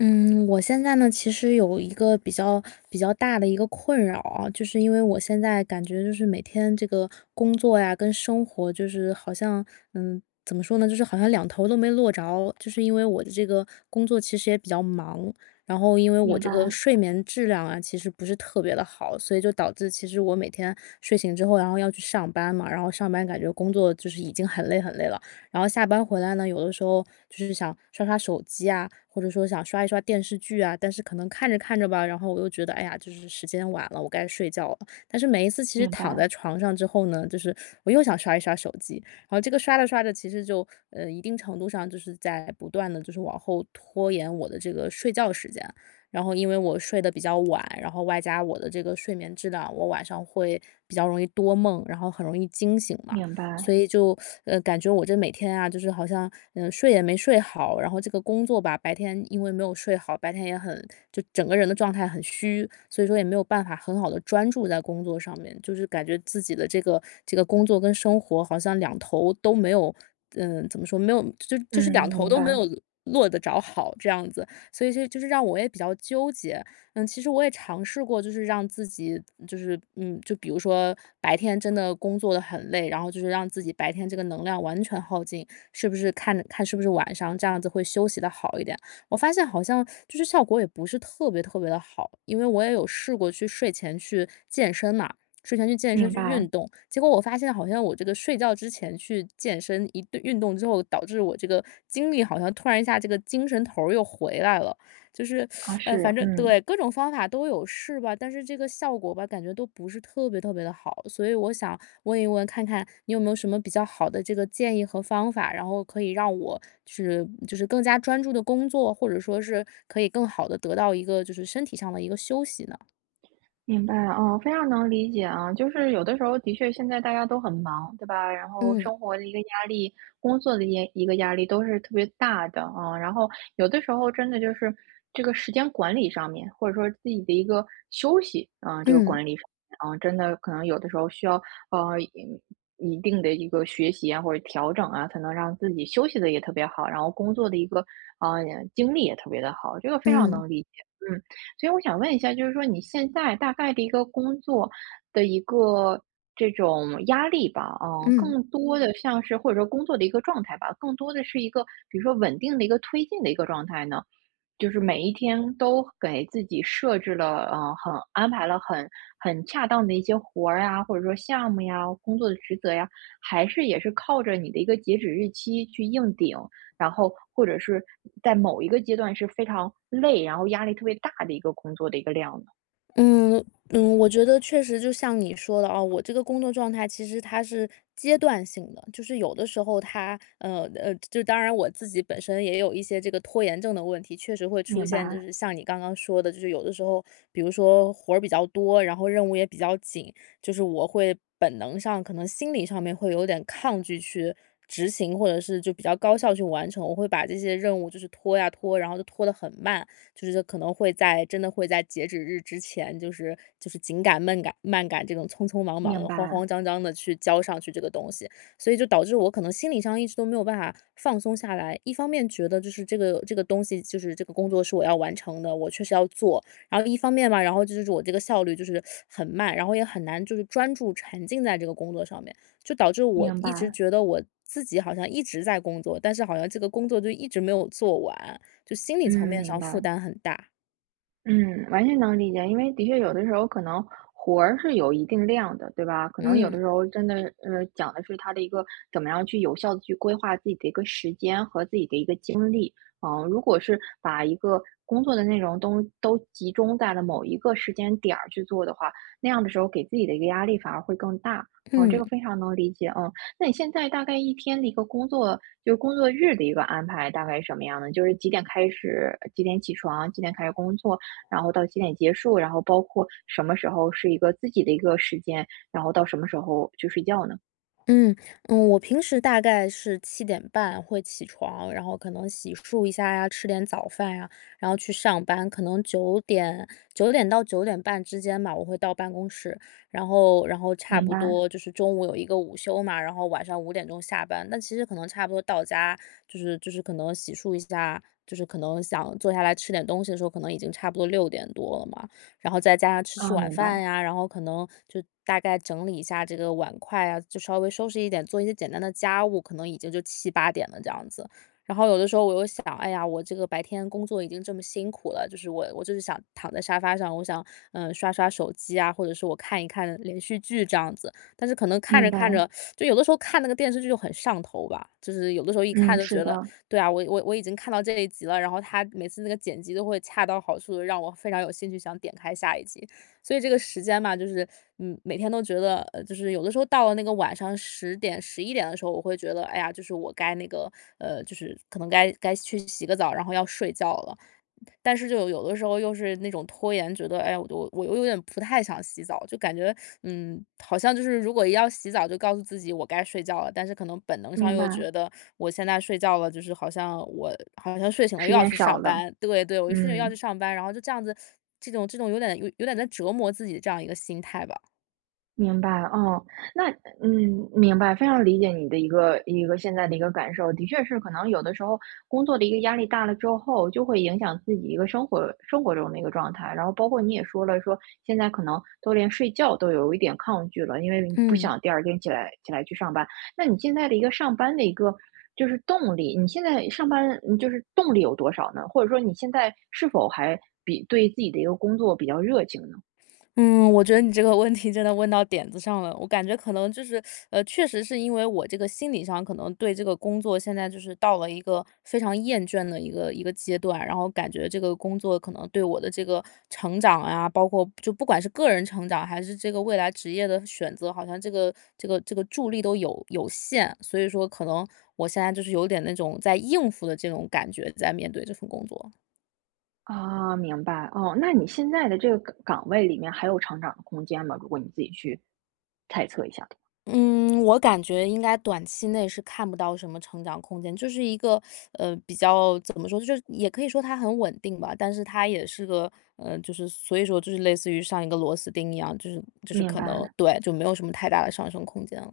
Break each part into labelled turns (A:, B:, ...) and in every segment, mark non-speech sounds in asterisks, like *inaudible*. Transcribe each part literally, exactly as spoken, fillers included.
A: 嗯，我现在呢，其实有一个比较比较大的一个困扰啊，就是因为我现在感觉就是每天这个工作呀跟生活就是好像，嗯，怎么说呢，就是好像两头都没落着，就是因为我的这个工作其实也比较忙，然后因为我
B: 明
A: 这个
B: 白，
A: 睡眠质量啊，其实不是特别的好，所以就导致其实我每天睡醒之后，然后要去上班嘛，然后上班感觉工作就是已经很累很累了。然后下班回来呢，有的时候就是想刷刷手机啊，或者说想刷一刷电视剧啊，但是可能看着看着吧，然后我又觉得，哎呀，就是时间晚了，我该睡觉了。但是每一次其实
B: 明
A: 躺在
B: 白，
A: 床上之后呢，就是我又想刷一刷手机，然后这个刷着刷着，其实就呃一定程度上就是在不断的就是往后拖延我的这个睡觉时间。然后因为我睡得比较晚，然后外加我的这个睡眠质量，我晚上会比较容易多梦，然后很容易惊醒嘛。
B: 明
A: 所
B: 白，
A: 以就，呃，感觉我这每天啊，就是好像，嗯，呃睡也没睡好，然后这个工作吧，白天因为没有睡好，白天也很就整个人的状态很虚，所以说也没有办法很好的专注在工作上面，就是感觉自己的这个这个工作跟生活好像两头都没有，嗯，怎么说，没有就
B: 嗯，
A: 就是两头
B: 明
A: 都
B: 白，
A: 没有落得着好这样子，所以就就是让我也比较纠结。嗯，其实我也尝试过，就是让自己就是，嗯，就比如说白天真的工作的很累，然后就是让自己白天这个能量完全耗尽，是不是看看是不是晚上这样子会休息的好一点。我发现好像就是效果也不是特别特别的好，因为我也有试过去睡前去健身嘛，睡前去健身
B: 明
A: 去
B: 白，
A: 运动，结果我发现好像我这个睡觉之前去健身，一顿运动之后，导致我这个精力好像突然一下这个精神头儿又回来了。就是，
B: 啊，
A: 呃，反
B: 是，
A: 正
B: 嗯。
A: 对，各种方法都有试吧，但是这个效果吧，感觉都不是特别特别的好。所以我想问一问，看看你有没有什么比较好的这个建议和方法，然后可以让我是就是更加专注的工作，或者说是可以更好的得到一个就是身体上的一个休息呢？
B: 明白，嗯，非常能理解啊。就是有的时候的确现在大家都很忙，对吧？然后
A: 嗯
B: 生活的一个压力，工作的一一个压力都是特别大的啊。然后有的时候真的就是这个时间管理上面，或者说自己的一个休息啊，这个
A: 嗯
B: 管理上面啊，真的可能有的时候需要呃一一定的一个学习啊，或者调整啊，才能让自己休息的也特别好，然后工作的一个啊、呃、精力也特别的好，这个非常
A: 嗯
B: 能理解。嗯，所以我想问一下，就是说你现在大概的一个工作的一个这种压力吧，嗯，
A: 嗯。
B: 更多的像是或者说工作的一个状态吧，更多的是一个比如说稳定的一个推进的一个状态呢？就是每一天都给自己设置了，嗯，很安排了很很恰当的一些活儿呀，或者说项目呀，工作的职责呀，还是也是靠着你的一个截止日期去硬顶，然后或者是在某一个阶段是非常累，然后压力特别大的一个工作的一个量呢？
A: 嗯嗯，我觉得确实就像你说的啊，我这个工作状态其实它是阶段性的，就是有的时候它呃呃，就当然我自己本身也有一些这个拖延症的问题，确实会出
B: 明
A: 现，就
B: 白，
A: 是像你刚刚说的，就是有的时候，比如说活儿比较多，然后任务也比较紧，就是我会本能上可能心理上面会有点抗拒去。执行或者是就比较高效去完成，我会把这些任务就是拖呀拖，然后就拖得很慢，就是可能会在真的会在截止日之前，就是就是紧赶慢赶慢赶这种匆匆忙
B: 明
A: 忙、慌
B: 白，
A: 慌张张的去交上去这个东西，所以就导致我可能心理上一直都没有办法放松下来。一方面觉得就是这个这个东西，就是这个工作是我要完成的，我确实要做。然后一方面嘛，然后就是我这个效率就是很慢，然后也很难就是专注沉浸在这个工作上面，就导致我
B: 明
A: 一直
B: 白，
A: 觉得我自己好像一直在工作，但是好像这个工作就一直没有做完。就心理层
B: 嗯，
A: 面
B: 明
A: 上负
B: 白。
A: 担很大。
B: 嗯，完全能理解，因为的确有的时候可能活儿是有一定量的，对吧？可能有的
A: 嗯
B: 时候真的，呃，讲的是他的一个怎么样去有效的去规划自己的一个时间和自己的一个精力。嗯，如果是把一个工作的内容都都集中在了某一个时间点儿去做的话，那样的时候给自己的一个压力反而会更大。嗯，这个
A: 嗯
B: 非常能理解。嗯，那你现在大概一天的一个工作，就是工作日的一个安排，大概是什么样的？就是几点开始，几点起床，几点开始工作，然后到几点结束，然后包括什么时候是一个自己的一个时间，然后到什么时候去睡觉呢？
A: 嗯嗯，我平时大概是七点半会起床，然后可能洗漱一下呀，吃点早饭呀，然后去上班。可能九点九点到九点半之间吧，我会到办公室，然后然后差
B: 明
A: 不
B: 白，
A: 多就是中午有一个午休嘛，然后晚上五点钟下班。那其实可能差不多到家，就是就是可能洗漱一下，就是可能想坐下来吃点东西的时候，可能已经差不多六点多了嘛。然后再加上吃吃
B: 啊，
A: 晚
B: 明
A: 饭
B: 白，
A: 呀，然后可能就大概整理一下这个碗筷啊，就稍微收拾一点，做一些简单的家务，可能已经就七八点了这样子。然后有的时候我又想，哎呀，我这个白天工作已经这么辛苦了，就是我我就是想躺在沙发上，我想，嗯，刷刷手机啊，或者是我看一看连续剧这样子。但是可能看
B: 明
A: 着
B: 白，
A: 看着，就有的时候看那个电视剧就很上头吧，就是有的时候一看
B: 嗯，
A: 就
B: 是
A: 觉得
B: 的，
A: 对啊，我我我已经看到这一集了，然后他每次那个剪辑都会恰到好处的让我非常有兴趣想点开下一集。所以这个时间嘛，就是，嗯，每天都觉得，呃，就是有的时候到了那个晚上十点、十一点的时候，我会觉得，哎呀，就是我该那个，呃，就是可能该该去洗个澡，然后要睡觉了。但是就有的时候又是那种拖延，觉得哎，我我我又有点不太想洗澡，就感觉嗯，好像就是如果要洗澡，就告诉自己我该睡觉了，但是可能本能上
B: 明
A: 又
B: 白，
A: 觉得我现在睡觉了，就是好像我好像睡醒了又
B: 时
A: 要
B: 间
A: 去
B: 少
A: 上
B: 了，
A: 班，对对，我一睡醒又要去
B: 嗯。
A: 上班，然后就这样子，这种这种有点有有点在折磨自己的这样一个心态吧，
B: 明白，哦，那嗯，明白，非常理解你的一个一个现在的一个感受，的确是，可能有的时候工作的一个压力大了之后，就会影响自己一个生活生活中的一个状态，然后包括你也说了，说现在可能都连睡觉都有一点抗拒了，因为你不
A: 嗯。
B: 想第二天起来起来去上班。那你现在的一个上班的一个就是动力，你现在上班嗯就是动力有多少呢？或者说你现在是否还比对自己的一个工作比较热情呢？
A: 嗯，我觉得你这个问题真的问到点子上了。我感觉可能就是，呃，确实是因为我这个心理上可能对这个工作现在就是到了一个非常厌倦的一个一个阶段，然后感觉这个工作可能对我的这个成长啊，包括就不管是个人成长还是这个未来职业的选择，好像这个这个这个助力都有有限，所以说可能我现在就是有点那种在应付的这种感觉，在面对这份工作。
B: 啊，明白，哦，那你现在的这个岗岗位里面还有成长的空间吗？如果你自己去猜测一下的话。
A: 嗯，我感觉应该短期内是看不到什么成长空间，就是一个呃比较怎么说，就是也可以说它很稳定吧，但是它也是个呃，就是所以说就是类似于上一个螺丝钉一样，就是就是
B: 明
A: 可能
B: 白。
A: 对，就没有什么太大的上升空间了。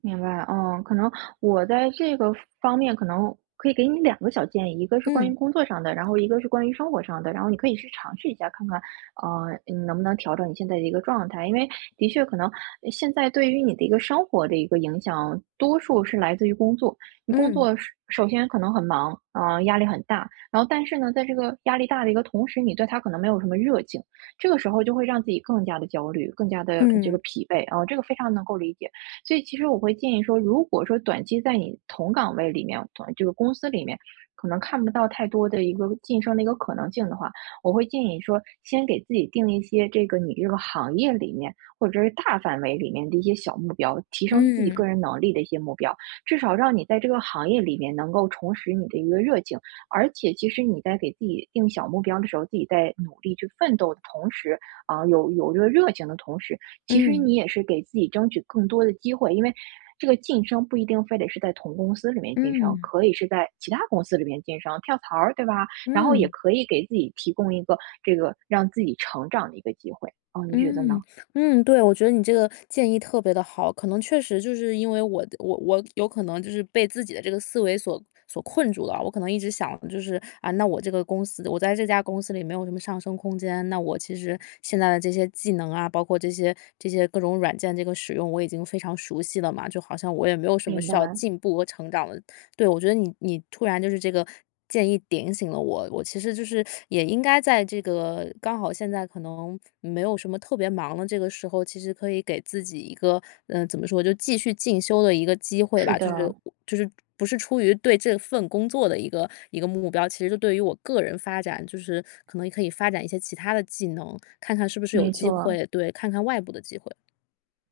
B: 明白，嗯，可能我在这个方面可能可以给你两个小建议，一个是关于
A: 嗯
B: 工作上的，然后一个是关于生活上的，然后你可以去尝试一下，看看，呃，你能不能调整你现在的一个状态，因为的确可能呃现在对于你的一个生活的一个影响，多数是来自于工作。你工
A: 嗯
B: 作是首先可能很忙，啊、压力很大，然后但是呢，在这个压力大的一个同时，你对他可能没有什么热情，这个时候就会让自己更加的焦虑，更加的这
A: 嗯
B: 个疲惫啊、这个非常能够理解。所以其实我会建议说，如果说短期在你同岗位里面，同这个公司里面，可能看不到太多的一个晋升的一个可能性的话，我会建议说，先给自己定一些这个你这个行业里面或者是大范围里面的一些小目标，提升自己
A: 嗯
B: 个人能力的一些目标，至少让你在这个行业里面能够重拾你的一个热情。而且，其实你在给自己定小目标的时候，自己在努力去奋斗的同时，啊、有有这个热情的同时，其实
A: 嗯
B: 你也是给自己争取更多的机会，因为这个晋升不一定非得是在同公司里面晋
A: 嗯
B: 升，
A: 嗯
B: 可以是在其他公司里面晋升，跳槽儿，对吧？然后也
A: 嗯。
B: 可以给自己提供一个这个让自己成长的一个机会，哦，你觉得呢？
A: 嗯，嗯，对，我觉得你这个建议特别的好。可能确实就是因为我的我我有可能就是被自己的这个思维所所困住了。我可能一直想就是，啊，那我这个公司我在这家公司里没有什么上升空间，那我其实现在的这些技能啊，包括这些这些各种软件这个使用，我已经非常熟悉了嘛，就好像我也没有什么
B: 明
A: 需
B: 白，
A: 要进步和成长的对，我觉得你你突然就是这个建议点醒了我，我其实就是也应该在这个刚好现在可能没有什么特别忙的这个时候，其实可以给自己一个嗯、呃怎么说，就继续进修的一个机会
B: 是
A: 吧，就是
B: 的，
A: 就是不是出于对这份工作的一个一个目标，其实就对于我个人发展，就是可能也可以发展一些其他的技能，看看是不是有
B: 没
A: 机
B: 错。
A: 会，对，看看外部的机会。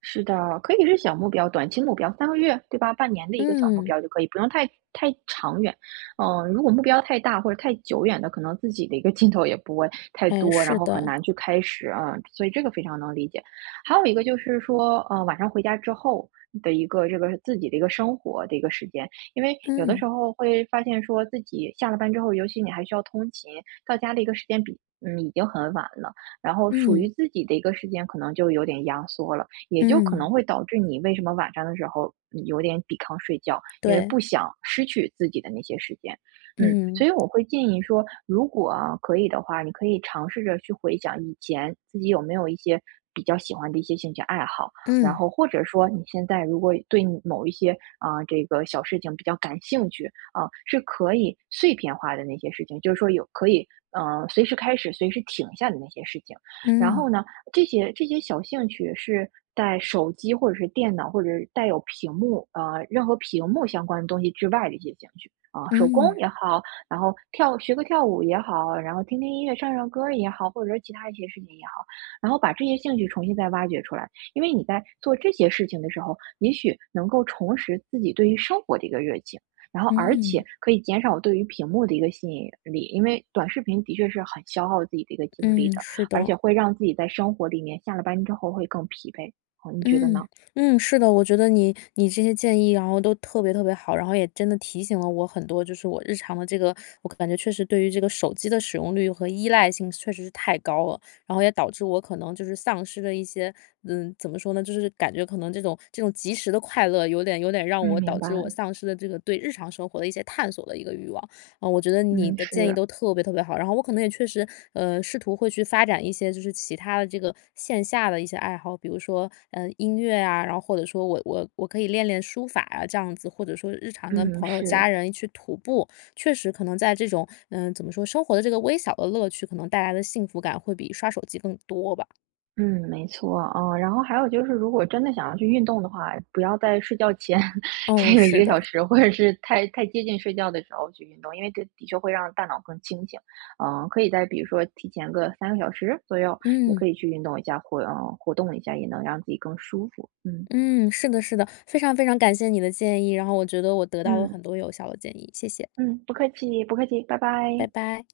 B: 是的，可以是小目标、短期目标三个月，对吧？半年的一个小目
A: 嗯，
B: 标就可以，不用太太长远。嗯，如果目标太大或者太久远的，可能自己的一个劲头也不会太
A: 哎，
B: 多，然
A: 是
B: 后很
A: 的，
B: 难去开始啊，所以这个非常能理解。还有一个就是说，呃，晚上回家之后的一个这个自己的一个生活的一个时间，因为有的
A: 嗯
B: 时候会发现说自己下了班之后，尤其你还需要通勤，到家的一个时间比嗯，已经很晚了，然后属
A: 嗯
B: 于自己的一个时间可能就有点压缩了。也就可能
A: 嗯，
B: 会导致你为什么晚上的时候你有点抵抗睡觉，因为
A: 对，
B: 不想失去自己的那些时间。嗯，所
A: 嗯。
B: 以我会建议说，如果啊可以的话，你可以尝试着去回想以前自己有没有一些比较喜欢的一些兴趣爱好，然
A: 嗯，
B: 后或者说你现在如果对你某一些啊、这个小事情比较感兴趣啊、是可以碎片化的那些事情，就是说有可以嗯、呃随时开始、随时停下的那些事情。然
A: 嗯，
B: 后呢，这些这些小兴趣是在手机或者是电脑或者是带有屏幕，呃，任何屏幕相关的东西之外的一些兴趣啊，手工
A: 嗯，
B: 也好，然后跳学个跳舞也好，然后听听音乐、唱唱歌儿也好，或者是其他一些事情也好，然后把这些兴趣重新再挖掘出来。因为你在做这些事情的时候，也许能够重拾自己对于生活的一个热情。然后，而且
A: 嗯，
B: 可以减少对于屏幕的一个吸引力，因为短视频的确是很消耗自己的一个精力
A: 嗯，
B: 的。
A: 是
B: 而
A: 的，
B: 且会让自己在生活里面下了班之后会更疲惫。哦，你觉得
A: 嗯，
B: 呢？
A: 嗯，是的，我觉得你你这些建议，然后都特别特别好，然后也真的提醒了我很多，就是我日常的这个，我感觉确实对于这个手机的使用率和依赖性确实是太高了，然后也导致我可能就是丧失了一些，嗯，怎么说呢，就是感觉可能这种这种及时的快乐，有点有点让
B: 嗯，
A: 我
B: 明
A: 导
B: 白
A: 致
B: 了。
A: 我丧失了这个对日常生活的一些探索的一个欲望。嗯，我觉得你
B: 嗯，
A: 的建议
B: 是，
A: 都特别特别好，然后我可能也确实，呃，试图会去发展一些就是其他的这个线下的一些爱好，比如说，呃，音乐啊，然后或者说我我我可以练练书法啊，这样子，或者说日常跟
B: 嗯，
A: 朋友
B: 是，
A: 家人去徒步，确实可能在这种，嗯、怎么说，生活的这个微小的乐趣，可能带来的幸福感会比刷手机更多吧。
B: 嗯，没错，啊。然后还有就是，如果真的想要去运动的话，不要在睡觉前 *laughs*
A: 哦，
B: 这个一
A: 是
B: 个
A: 的，
B: 小时，或者是太太接近睡觉的时候去运动，因为这的确会让大脑更清醒。嗯，可以在比如说提前个三个小时左右，也
A: 嗯
B: 可以去运动一下，活，嗯，活动一下，也能让自己更舒服。嗯
A: 嗯，是的，是的，非常非常感谢你的建议，然后我觉得我得到了
B: 嗯
A: 很多有效的建议，谢谢，
B: 嗯，不客气，不客气，拜
A: 拜
B: 拜。
A: 拜。